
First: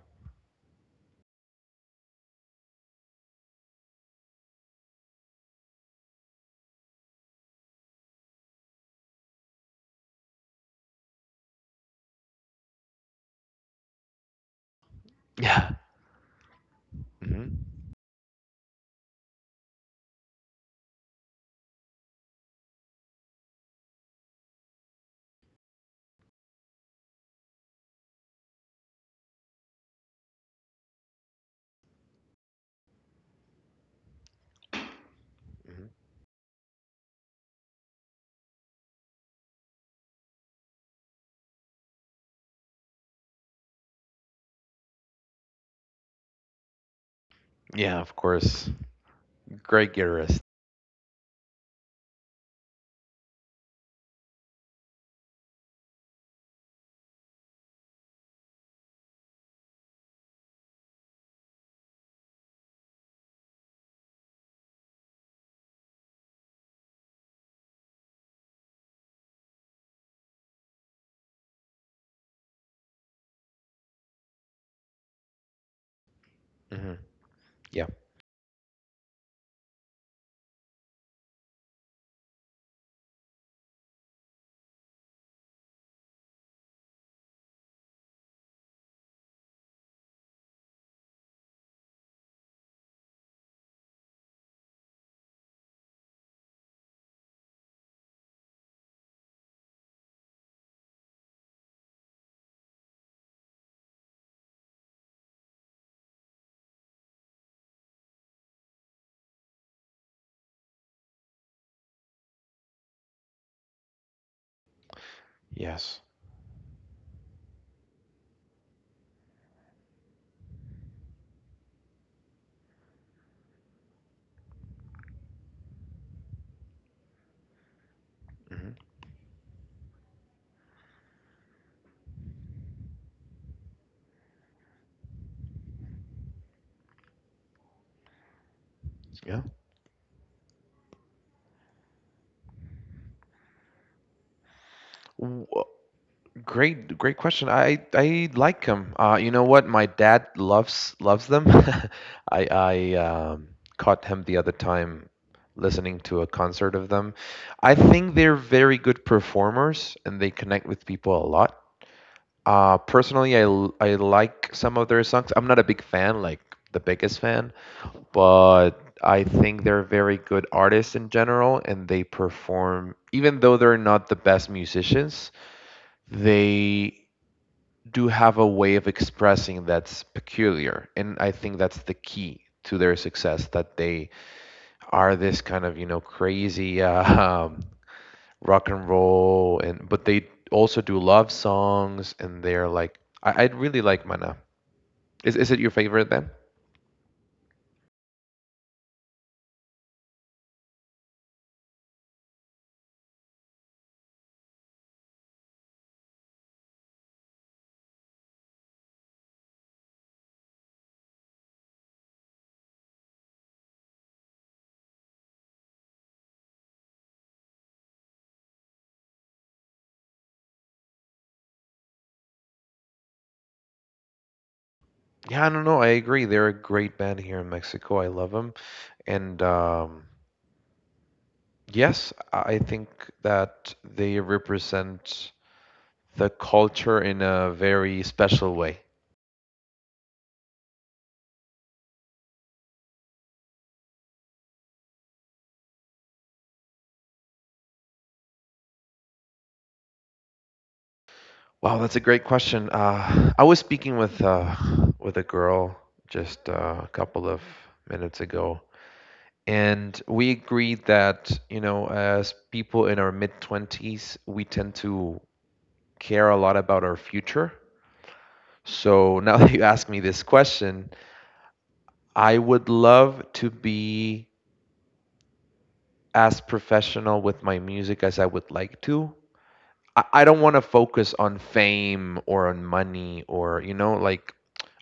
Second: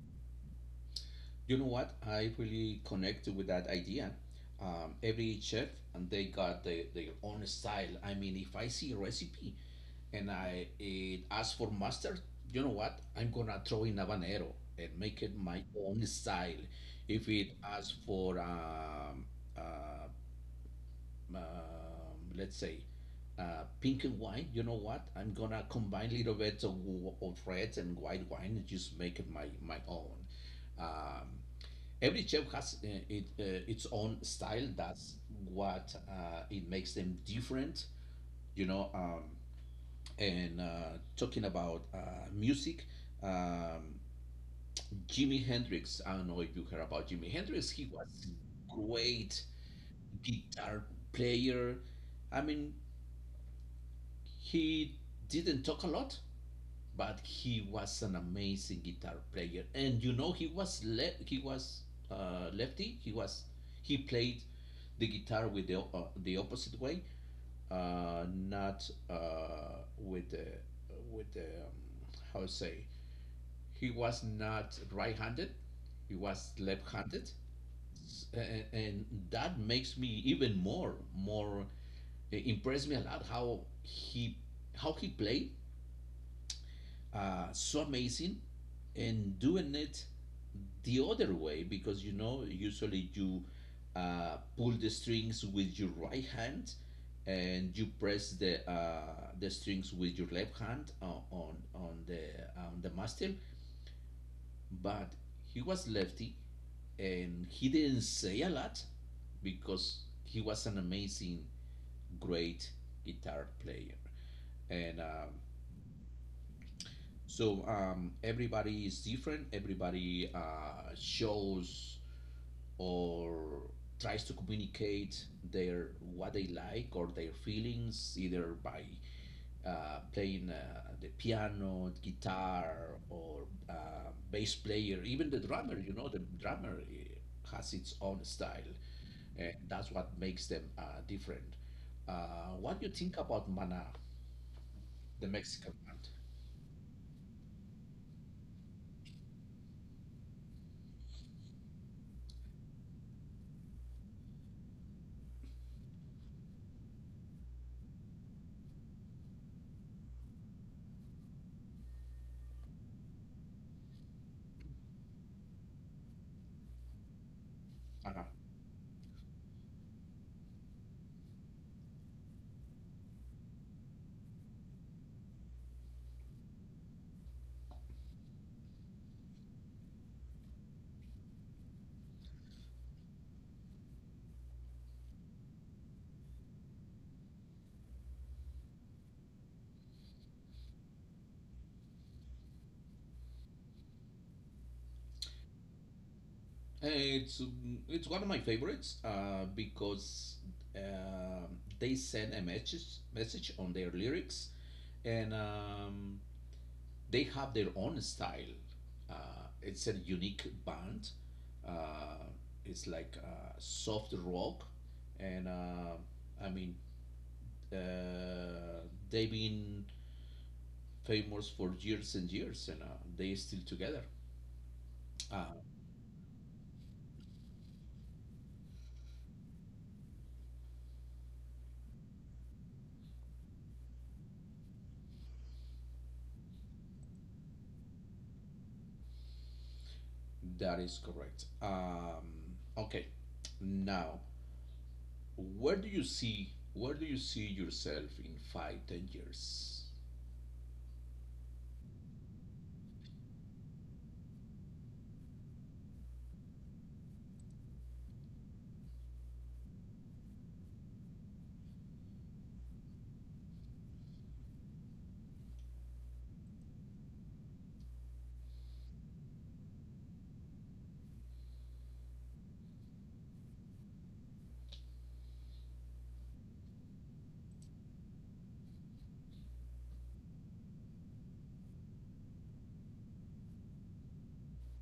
A: You know what? I really connect with that idea. Every chef and they got their own style. I mean, if I see a recipe and I it asks for mustard, you know what? I'm gonna throw in habanero and make it my
B: Yeah.
A: own style. If
B: Hmm.
A: it asks for uh, let's say pink and white, you know what? I'm gonna combine little bit of red and white wine and just make it my own. Um, Every chef has its own style. That's
B: Hmm.
A: what it makes them different, you know. And Talking about music, um, Jimi Hendrix. I don't know if you heard about Jimi Hendrix. He
B: Yeah,
A: was
B: of course.
A: great
B: Great guitarist.
A: guitar player. I mean, he didn't talk a lot, but he was an amazing guitar player. And you know, he was lefty. He played the guitar with the opposite way, not with the with the how to say. He was not right-handed. He was
B: Hmm.
A: left-handed,
B: Yeah.
A: and that makes me even more, it impressed me a lot how he played so amazing and doing it the other way, because you know usually you pull the strings with your right hand and you press the strings with your left hand on the on the master. But he was lefty, and he didn't say a lot because he was an amazing great guitar player and
B: Yes.
A: So everybody is different. Everybody shows or tries to communicate their what they like or their feelings, either by
B: Hmm.
A: playing the piano, guitar, or bass player, even the drummer. You know, the drummer has its own style,
B: Yeah.
A: and that's what makes them different. What do you think about Mana, the
B: W-
A: Mexican band?
B: Great, great question. I like them. You know what? My dad loves them. I caught him the other time listening to a concert of them. I think they're very good performers and they connect with people a lot. Personally, I like some of their songs. I'm not a big fan, like the biggest fan,
A: Uh-huh.
B: but I think they're very good artists in general, and they perform. Even though they're not the best musicians, they do have a way of expressing that's peculiar, and I think that's the key to their success, that they are this kind of, you know, crazy rock and roll. And but they also do love songs, and they're like — I really like Mana. Is it your favorite then?
A: It's one of my favorites because they send a message on their lyrics, and they have their own style. It's a unique band. Uh, it's like soft rock, and I mean uh, they've been famous for years and years, and they still together. Uh,
B: Yeah, I don't know, I agree, they're a great band here in Mexico, I love them. And yes, I think that they represent the culture in a very special way.
A: that is correct. Okay, now where do you see yourself in 5, 10 years?
B: Wow, that's a great question. I was speaking with a girl just a couple of minutes ago, and we agreed that, you know, as people in our mid twenties, we tend to care a lot about our future. So now that you ask me this question, I would love to be as professional with my music as I would like to. I don't want to focus on fame or on money or, you know, like,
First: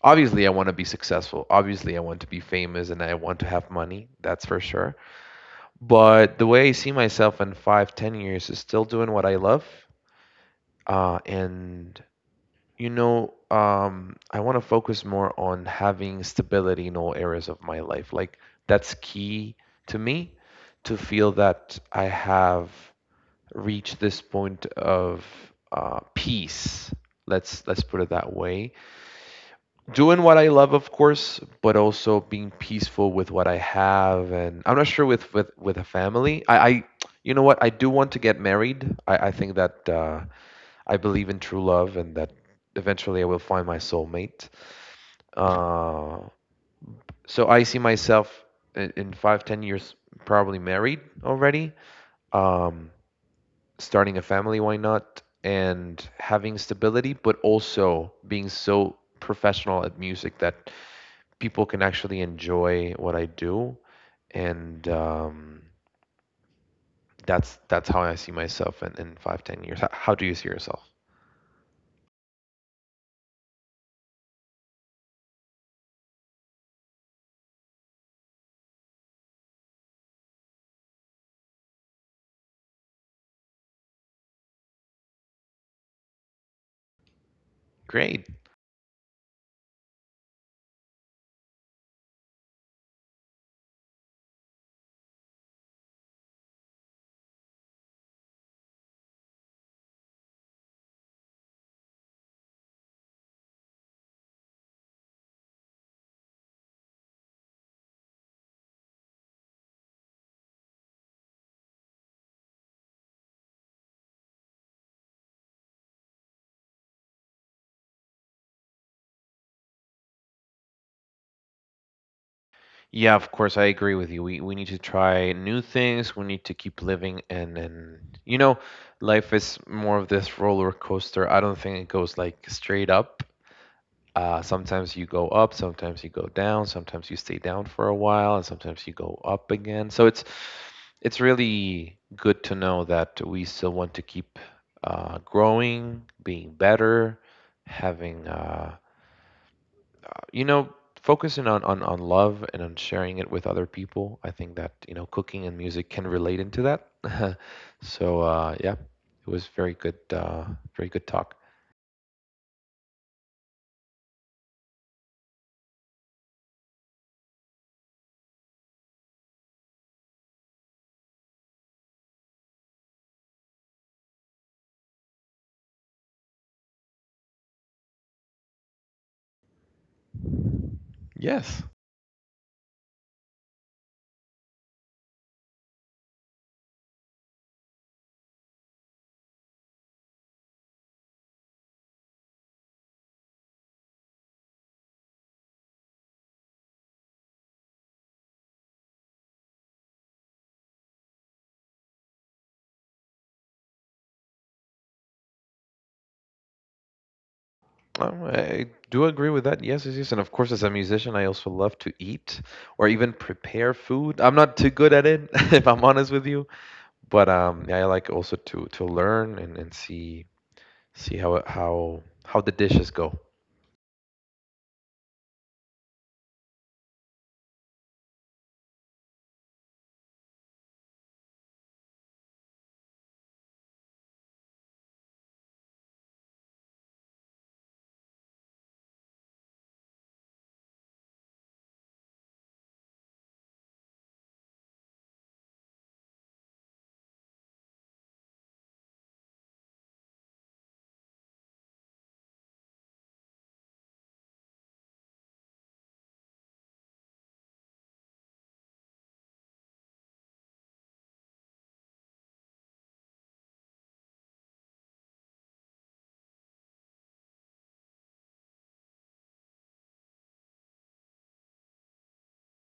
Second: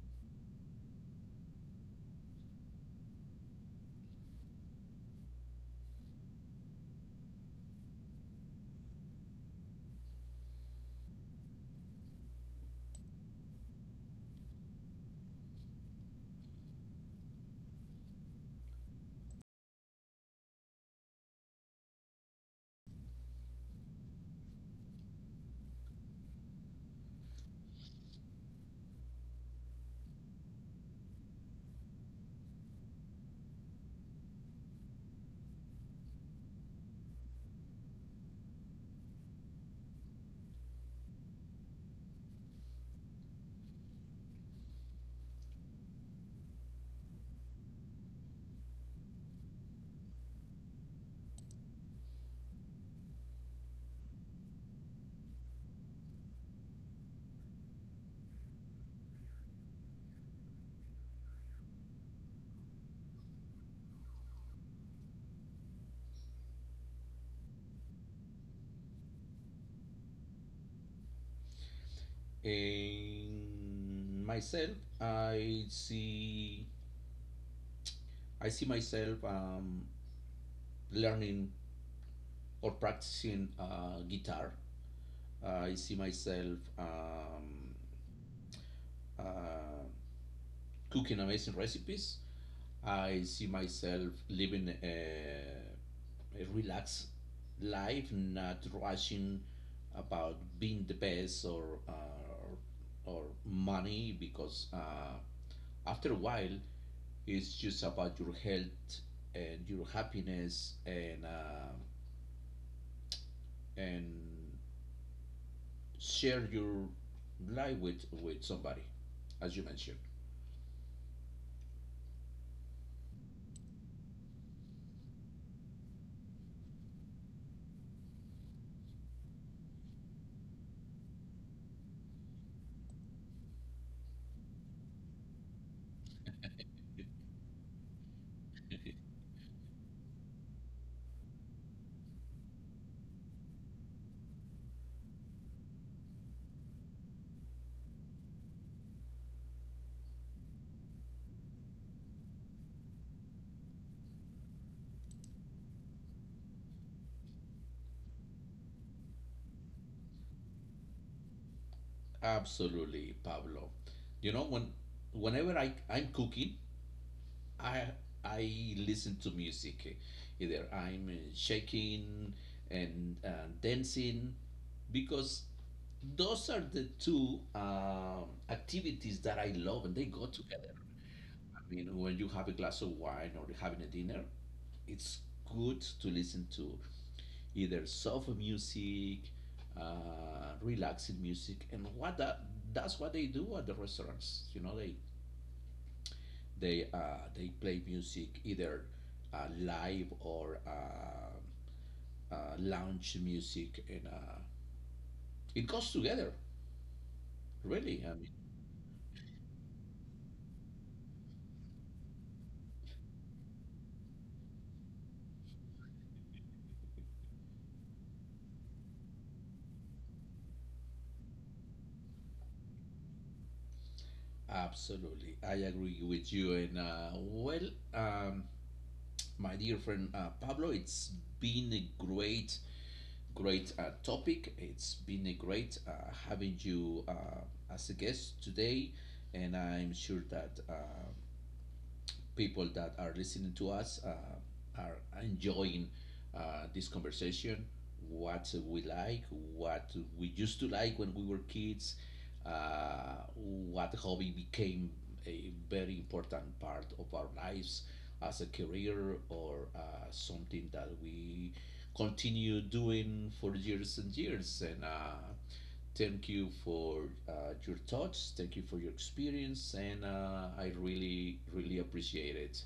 B: obviously I want to be successful. Obviously I want to be famous and I want to have money. That's for sure. But the way I see myself in 5, 10 years is still doing what I love. And you know, I want to focus more on having stability in all areas of my life. Like, that's key to me, to feel that I have reach this point of peace. Let's put it that way. Doing what I love, of course, but also being peaceful with what I have, and I'm not sure with with a family. I you know what? I do want to get married. I think that I believe in true love, and that eventually I will find my soulmate. Uh, so I see myself in 5, 10 years, probably married already. Um, Starting a family, why not? And having stability, but also being so professional at music that people can actually enjoy what I do. And that's how I see myself in 5, 10 years. How do you see yourself?
A: In myself, I see myself learning or practicing guitar. I see myself
B: Great.
A: uh, cooking amazing recipes. I see myself living a relaxed life, not rushing about being the best or money, because after a while, it's just about your health and your happiness , and share your life with somebody, as you mentioned.
B: Yeah, of course, I agree with you. We need to try new things. We need to keep living, and you know, life is more of this roller coaster. I don't think it goes like straight up. Sometimes you go up, sometimes you go down, sometimes you stay down for a while, and sometimes you go up again. So it's really good to know that we still want to keep growing, being better, having you know, focusing on, on love and on sharing it with other people. I think that, you know, cooking and music can relate into that. So yeah, it was very good, very good talk.
A: Absolutely, Pablo. You know whenever I'm cooking I I listen to music. Either I'm shaking and dancing, because those are the two activities that I love, and they go together. I
B: Yes.
A: mean, when you have a glass of wine or having a dinner, it's good to listen to either soft music, relaxing music, and that's what they do at the restaurants. You know, they play music, either live or lounge music, and it goes together. Really, I mean,
B: I do agree with that. Yes, yes, yes. And of course, as a musician, I also love to eat or even prepare food. I'm not too good at it, if I'm honest with you. But yeah, I like also to learn and see — how the dishes go.
A: absolutely, I agree with you. And my dear friend Pablo, it's been a great, great topic. It's been a great having you as a guest today, and I'm sure that people that are listening to us are enjoying this conversation, what we like, what we used to like when we were kids, what hobby became a very important part of our lives as a career or something that we continue doing for years and years. And Thank you for your thoughts. Thank you for your experience, and I really, really appreciate it,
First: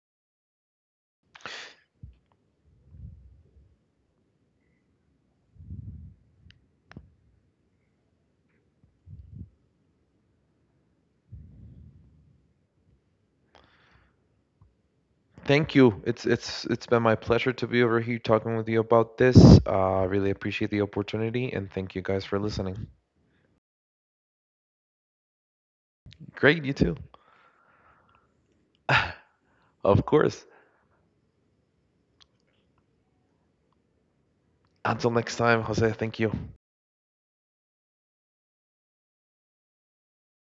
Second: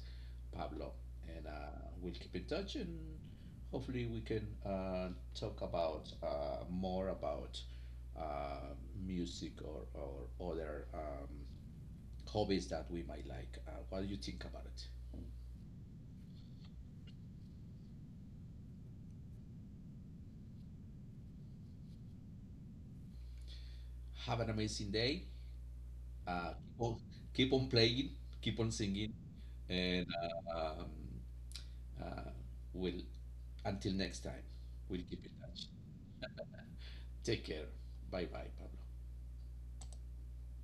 A: Pablo. And we'll keep in touch, and hopefully we can talk about more about uh, music or other hobbies that we might like. What do you think about it?
B: Thank you. It's been my pleasure to be over here talking with you about this. I really appreciate the opportunity, and thank you guys for listening.
A: Have an amazing day.
B: Great, you
A: Keep on
B: too.
A: playing, keep on singing, and
B: Of course.
A: uh, um, uh, will until next time we'll
B: Until
A: keep in
B: next time,
A: touch.
B: Jose. Thank you.
A: Take care. Bye bye, Pablo.